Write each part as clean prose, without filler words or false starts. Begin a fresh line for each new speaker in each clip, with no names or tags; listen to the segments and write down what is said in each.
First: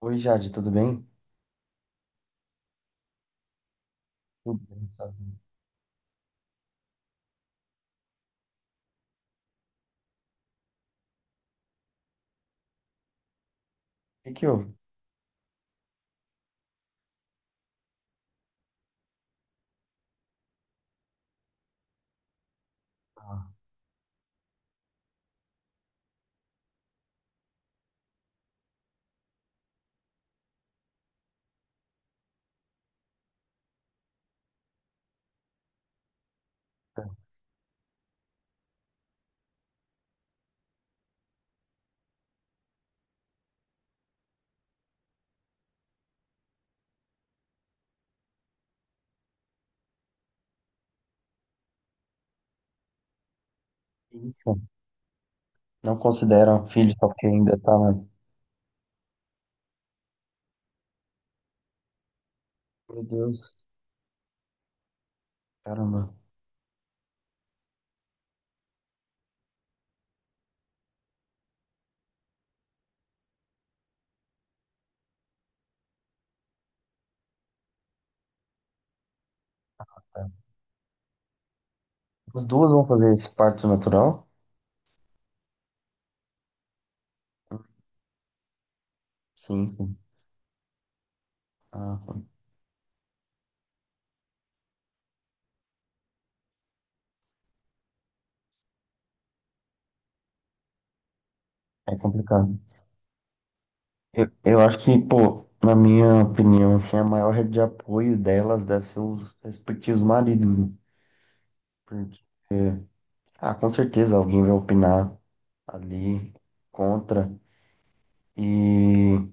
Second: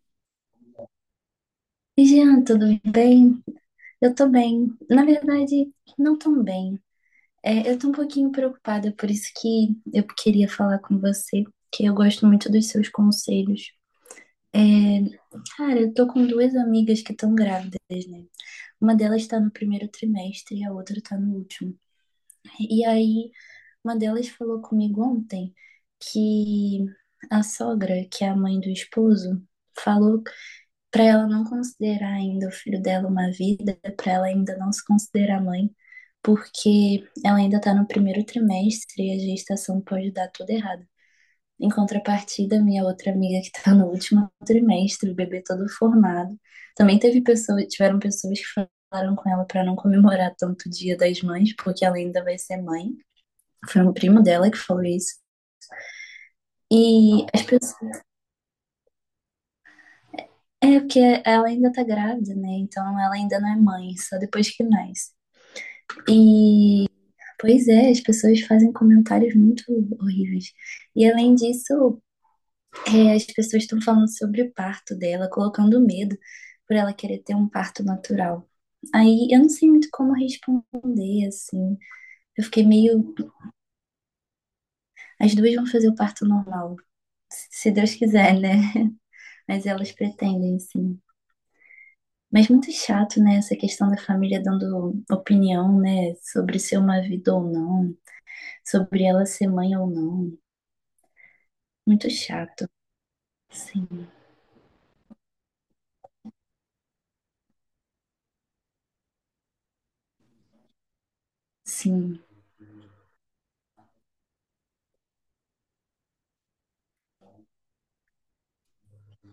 Oi, Jade, tudo bem?
Oi, Jean, tudo bem? Eu tô
Tudo
bem.
bem,
Na
sabe? O
verdade, não tão bem. É, eu tô um pouquinho preocupada, por isso que eu queria falar com você, que eu gosto muito dos seus conselhos.
que que
É,
houve?
cara, eu tô com duas amigas que estão grávidas, né? Uma delas tá no primeiro trimestre e a outra tá no último. E aí,
Ah,
uma delas falou comigo ontem que a sogra, que é a mãe do esposo, falou para ela não considerar ainda o filho dela uma vida, para ela ainda não se considerar mãe, porque
tá.
ela ainda está no primeiro trimestre e a gestação pode dar tudo errado. Em contrapartida, minha outra amiga que está no último trimestre, o bebê todo formado, também teve pessoas, tiveram pessoas que falaram com ela para não comemorar tanto o Dia das Mães, porque ela ainda vai ser mãe. Foi um
Que
primo dela que
isso.
falou isso.
Não consideram filho só
E
porque
as
ainda tá na...
pessoas. Porque ela ainda tá grávida, né? Então
Meu
ela ainda não é
Deus,
mãe, só depois que nasce.
caramba.
E, pois é, as pessoas fazem comentários muito horríveis. E além disso, as pessoas estão falando sobre o parto dela, colocando medo por ela querer ter um parto natural. Aí eu não sei muito como
Tá.
responder, assim.
As
Eu fiquei
duas vão fazer
meio.
esse parto natural?
As duas vão fazer o parto normal, se Deus quiser, né? Mas
Sim,
elas
sim.
pretendem, sim.
Ah,
Mas muito chato, né? Essa questão da família dando opinião, né? Sobre ser uma vida ou não, sobre ela ser mãe ou não.
é
Muito
complicado.
chato. Sim,
Eu acho que, pô, na minha opinião, assim, a maior rede de apoio delas deve ser os respectivos maridos, né?
sim.
Porque, ah, com certeza alguém vai opinar ali contra e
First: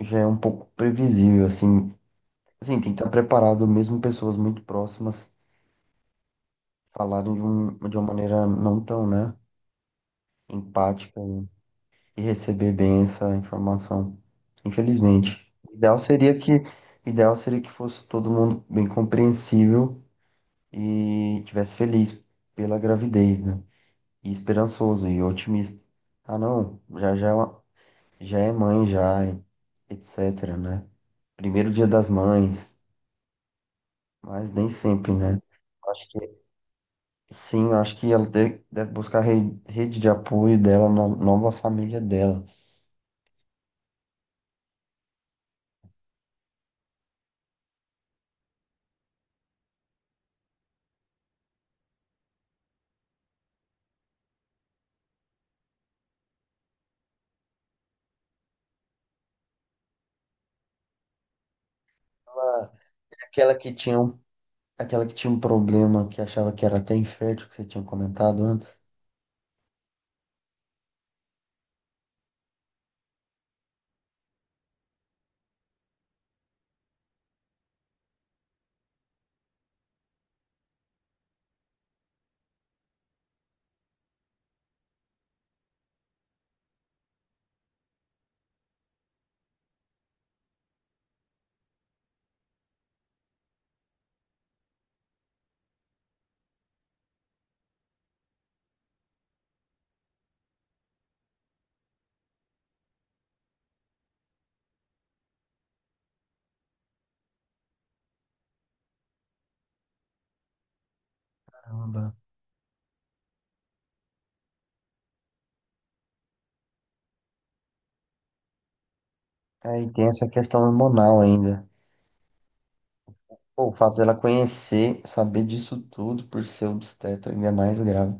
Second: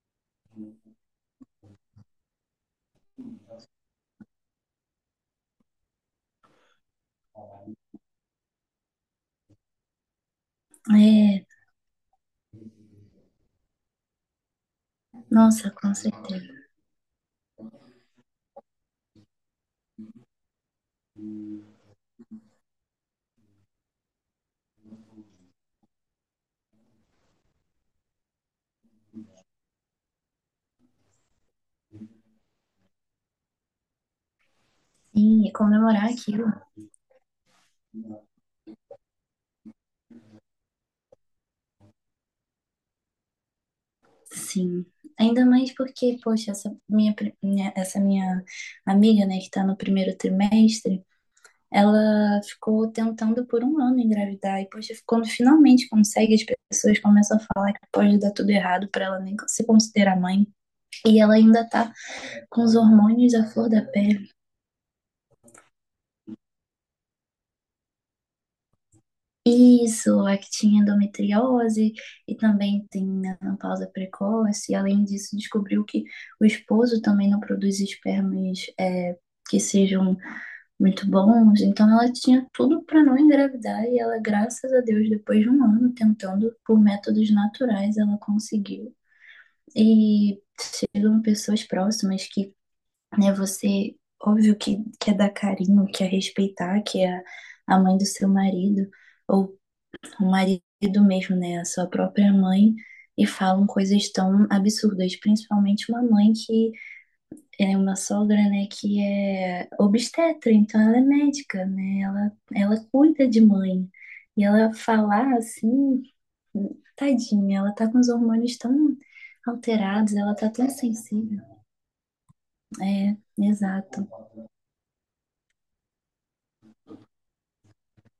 já é um pouco previsível, assim. Assim, tem que estar preparado, mesmo pessoas muito próximas falarem de, um, de uma maneira não tão, né, empática
É,
e receber bem essa informação. Infelizmente.
nossa, com certeza.
O ideal seria que fosse todo mundo bem compreensível e tivesse feliz pela gravidez, né? E esperançoso e otimista. Ah, não, já é mãe já, e etc, né? Primeiro dia das mães, mas nem sempre, né?
Sim, e comemorar
Acho que
aquilo.
Sim, eu acho que ela deve buscar a rede de apoio dela na nova família dela.
Sim. Ainda mais porque, poxa, essa minha amiga, né, que tá no primeiro trimestre, ela ficou tentando por um ano engravidar. E, poxa, quando finalmente consegue, as pessoas começam a falar que pode dar tudo errado pra ela nem se considerar mãe. E ela ainda tá com
Ela-
os
é
hormônios à flor da pele.
aquela que tinha um problema que achava que era até infértil, que você tinha comentado antes.
Isso, é que tinha endometriose e também tem menopausa precoce. E além disso, descobriu que o esposo também não produz espermas que sejam muito bons. Então, ela tinha tudo para não engravidar e ela, graças a Deus, depois de um ano tentando por métodos naturais, ela conseguiu. E chegam pessoas próximas que, né, você, óbvio que quer dar carinho, quer respeitar, que é a mãe do seu marido ou o marido mesmo, né, a sua própria mãe, e falam coisas tão absurdas, principalmente uma mãe que é uma sogra, né, que é obstetra, então ela é médica, né,
Caramba.
ela cuida de mãe, e ela falar assim, tadinha, ela tá com os hormônios tão
Aí tem
alterados,
essa
ela tá
questão
tão
hormonal
sensível.
ainda.
É,
Pô, o fato
exato.
dela conhecer, saber disso tudo por ser obstetra ainda é mais grave.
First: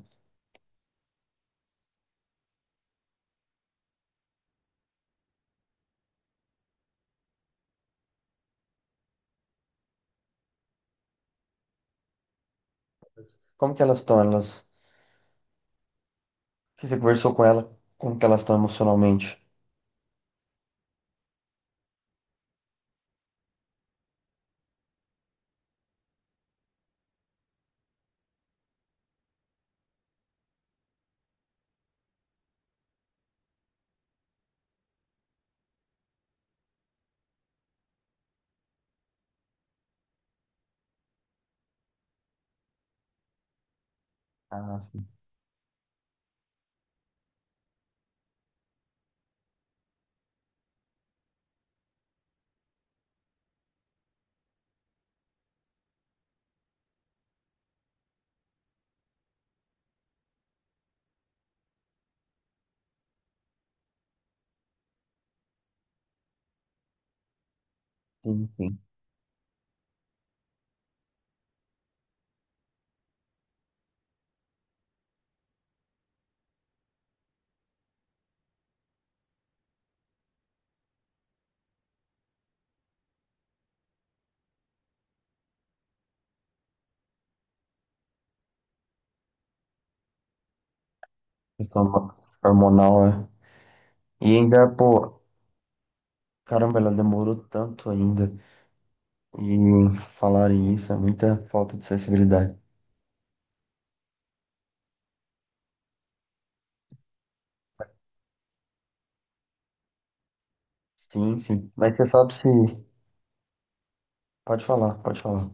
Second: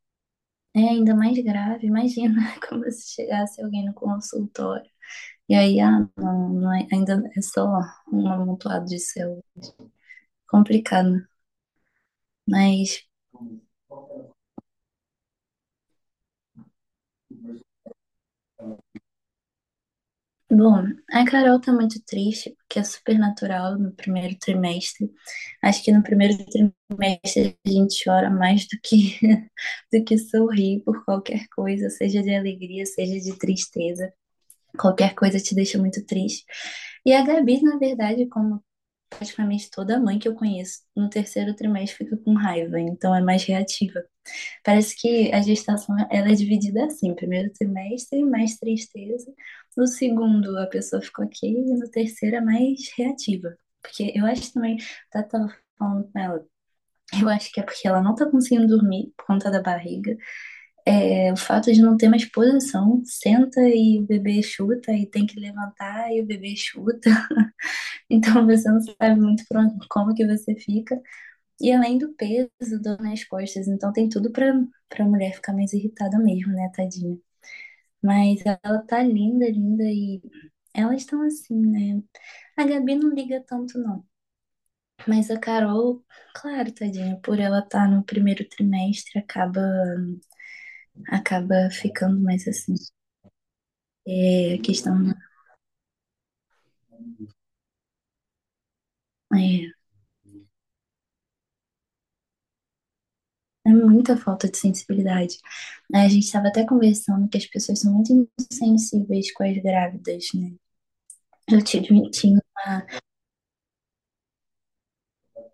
É ainda mais grave, imagina como se chegasse alguém no consultório. E aí, ah, não, ainda é só um amontoado de céu. Complicado. Mas,
Como que elas estão? Que você conversou com ela, como que elas estão emocionalmente?
bom, a Carol tá muito triste, porque é super natural no primeiro trimestre. Acho que no primeiro trimestre a gente chora mais do que, do que sorrir por qualquer coisa, seja de alegria, seja de tristeza. Qualquer coisa te deixa muito triste. E a Gabi, na verdade, como praticamente toda mãe que eu conheço, no terceiro trimestre fica com raiva, então é mais reativa.
Ah,
Parece
sim,
que a gestação ela é dividida assim, primeiro trimestre, mais tristeza, no segundo a pessoa ficou ok, e no terceiro é mais reativa. Porque eu acho também, tá tava falando com ela, eu acho que é porque ela não tá conseguindo dormir por conta da barriga. É, o fato de não ter mais posição, senta e o bebê chuta e tem que levantar e o bebê chuta.
sim,
Então você
sim.
não sabe muito pra como que você fica. E além do peso, dor nas costas, então tem tudo pra, pra mulher ficar mais irritada mesmo, né, tadinha. Mas ela tá linda, linda e elas estão assim, né? A Gabi não liga tanto, não. Mas a Carol, claro, tadinha, por ela estar tá no primeiro trimestre, acaba, acaba
Questão
ficando mais assim.
hormonal, né? E
É, a
ainda,
questão
pô, caramba, ela demorou tanto ainda.
é,
E falarem isso é muita falta de sensibilidade.
é muita falta de sensibilidade. A gente estava até conversando que as pessoas são muito insensíveis com as grávidas, né?
Sim,
Eu
sim. Mas você
tive,
sabe
tinha
se.
uma
Pode falar, pode falar.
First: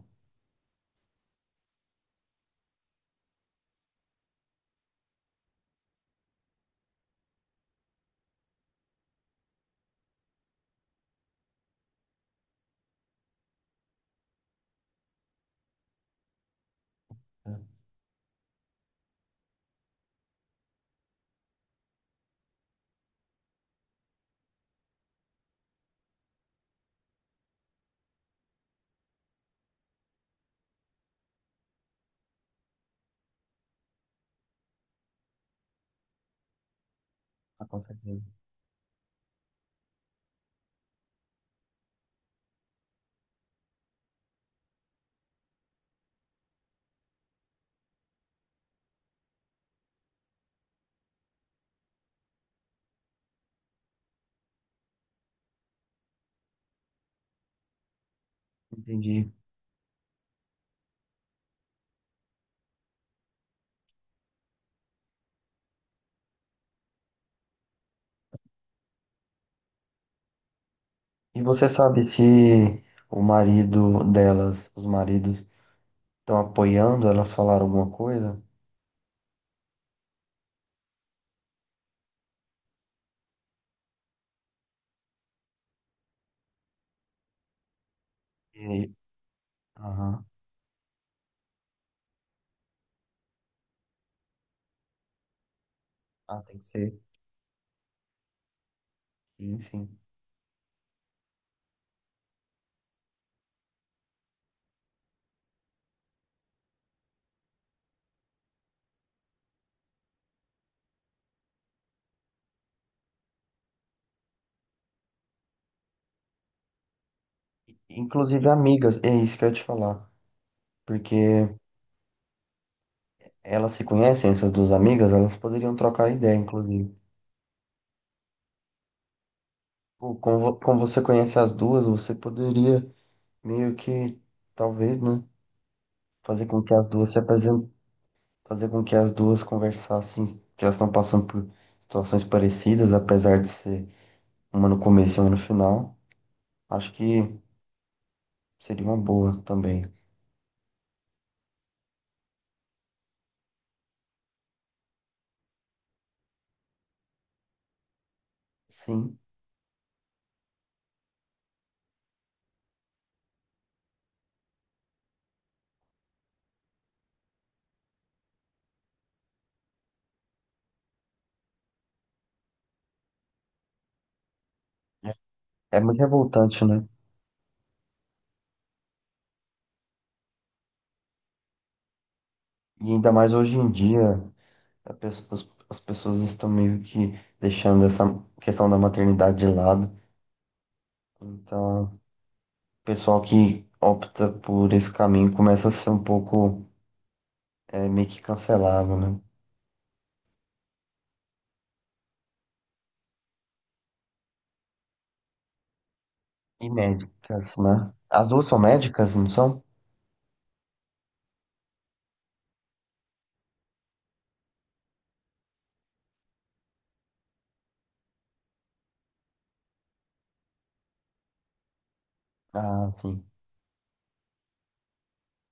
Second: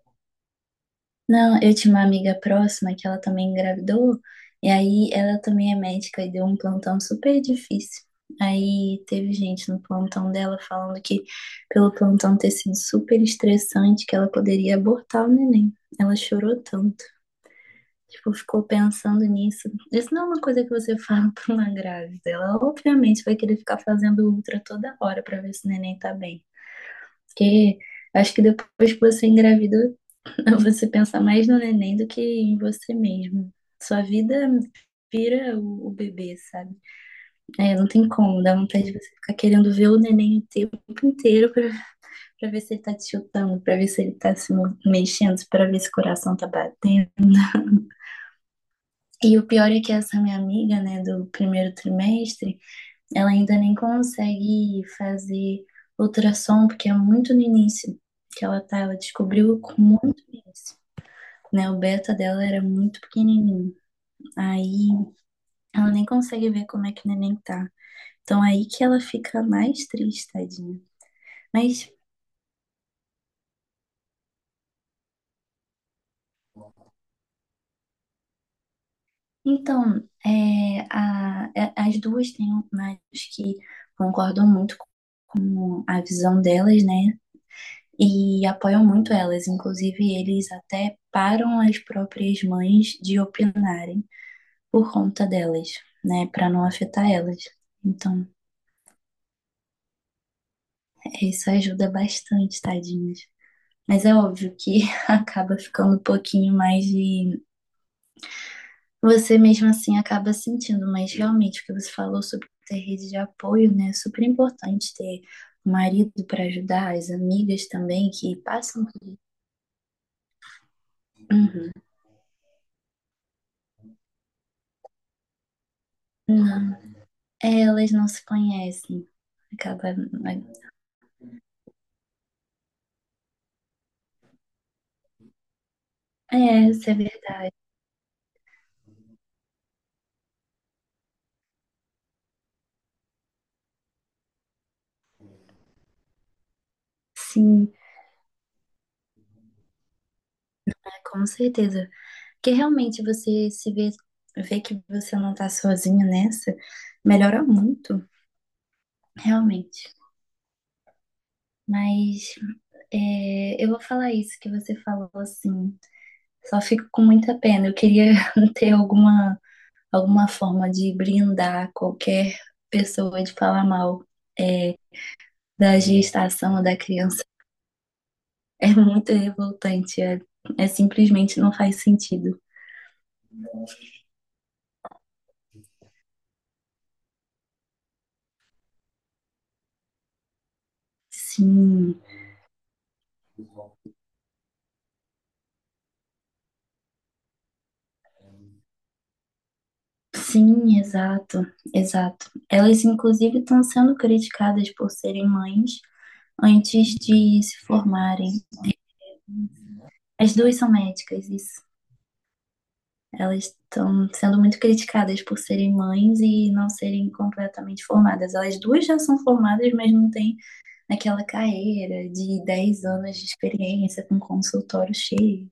Não, eu tinha uma amiga próxima que ela também engravidou, e aí ela também é médica e deu um plantão super difícil. Aí teve gente no plantão dela falando que, pelo plantão ter sido super estressante, que ela poderia abortar o neném. Ela chorou tanto.
É,
Tipo, ficou pensando nisso. Isso não é uma coisa que você fala pra uma grávida. Ela obviamente vai querer ficar fazendo ultra toda hora pra ver se o neném tá bem. Porque acho que depois que você engravida, você pensa mais no neném do que em você mesmo. Sua vida vira o bebê, sabe?
tá,
É,
com
não tem
certeza.
como, dá vontade de você ficar querendo ver o neném o tempo inteiro pra, pra ver se ele tá te chutando, pra ver se ele tá se mexendo, pra ver se o coração tá batendo. E o pior é que essa minha amiga, né, do primeiro trimestre, ela ainda nem consegue fazer ultrassom, porque é muito no início que ela tá, ela
Entendi.
descobriu com muito no início, né? O beta dela era muito pequenininho. Aí ela nem consegue ver como é que o neném tá. Então é aí que ela fica mais triste, tadinha.
E você
Mas
sabe se os maridos estão apoiando elas falar alguma coisa?
então, as duas têm médicos que concordam muito com a visão delas, né? E apoiam
E...
muito elas. Inclusive,
Aham.
eles até param as próprias mães de opinarem por conta delas, né?
Ah,
Para
tem que
não
ser.
afetar elas. Então,
Sim, sim.
isso ajuda bastante, tadinhas. Mas é óbvio que acaba ficando um pouquinho mais de. Você mesmo assim acaba sentindo, mas realmente o que você falou sobre ter rede de apoio, né? É super importante ter o marido para ajudar, as amigas também que
Inclusive
passam.
amigas, é isso que eu ia te falar. Porque
Uhum.
elas se conhecem, essas duas amigas, elas poderiam trocar ideia,
Não.
inclusive.
É, elas não se conhecem. Acaba.
Pô, como você conhece as duas, você poderia meio que talvez, né?
É,
Fazer com
é,
que as
isso é
duas se
verdade.
apresentem, fazer com que as duas conversassem, que elas estão passando por situações parecidas, apesar de ser uma no começo e uma no final. Acho que
Sim,
seria uma boa também.
com certeza. Porque realmente você se vê, vê que você não tá sozinha nessa, melhora muito,
Sim,
realmente. Mas eu vou falar isso que você falou assim. Só fico com muita pena. Eu queria ter alguma, alguma forma de brindar qualquer pessoa de falar mal é,
é
da
é muito
gestação
revoltante,
da
né?
criança. É muito revoltante. É, é simplesmente não faz sentido.
E ainda mais hoje em dia, a pe- as as pessoas estão meio que deixando essa questão da maternidade de lado. Então, o
Sim,
pessoal que opta por esse caminho começa a ser um pouco é, meio que cancelado, né?
sim, exato, exato. Elas, inclusive, estão sendo criticadas por serem mães
E
antes de
médicas,
se
né? As
formarem.
duas são médicas, não são?
As duas são médicas, isso. Elas estão sendo muito criticadas por serem mães e não serem completamente formadas. Elas duas já são formadas, mas não têm aquela carreira de dez
Ah,
anos
sim.
de experiência com consultório cheio.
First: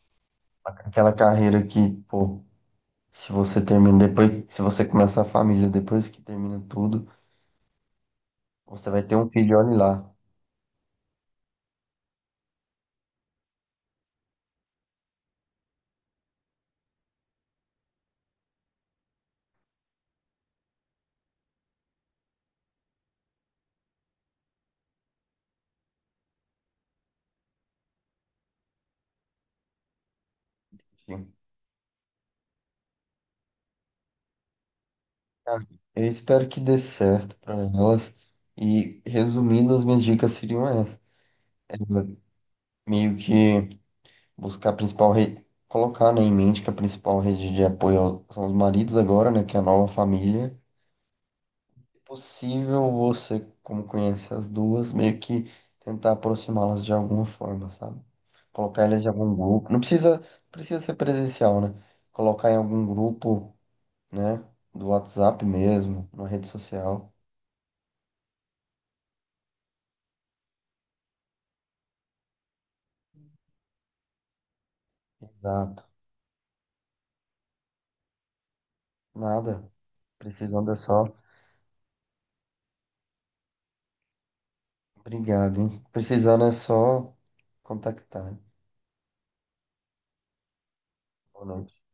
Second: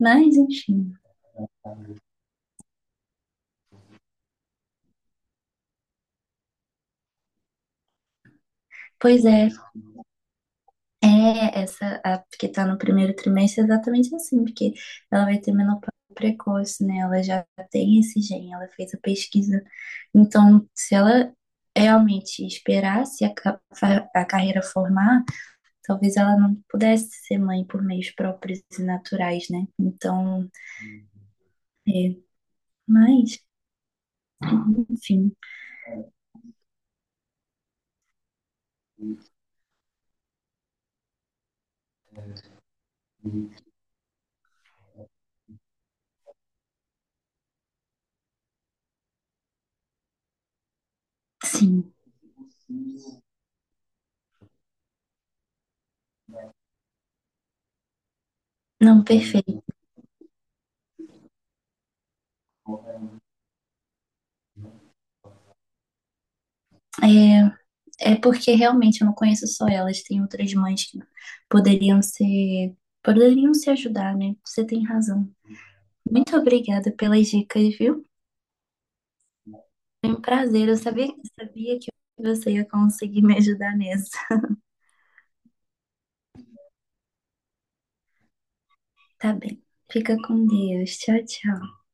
Mas, enfim.
Aquela carreira que, pô, se você termina depois, se você começa a família depois que termina tudo, você vai ter
Pois
um
é,
filho, olha lá.
é essa a que está no primeiro trimestre é exatamente assim, porque ela vai ter menopausa precoce, né? Ela já tem esse gene, ela fez a pesquisa. Então, se ela realmente esperar se a, a carreira formar, talvez ela não pudesse ser mãe por meios próprios e naturais, né? Então,
Enfim,
é, mas, enfim,
cara, eu espero que dê certo pra elas. E resumindo, as minhas dicas seriam essas. É, meio que buscar a principal rede, colocar, né, em mente que a principal rede de são os maridos agora, né, que é a nova família.
sim.
Possível você, como conhece as duas, meio que tentar aproximá-las de alguma forma, sabe? Colocar elas
Não,
em algum
perfeito.
grupo. Não precisa, precisa ser presencial, né? Colocar em algum grupo, né? Do WhatsApp mesmo, na rede social.
É, é porque realmente eu não conheço só elas, tem outras mães que poderiam ser, poderiam se ajudar, né? Você tem razão.
Exato.
Muito obrigada pelas dicas, viu?
Nada.
Foi um prazer,
Precisando é
eu sabia,
só.
sabia que você ia conseguir me ajudar nessa.
Obrigado, hein? Precisando é só contactar, hein?
Tá bem. Fica com Deus. Tchau,
Boa
tchau.
noite.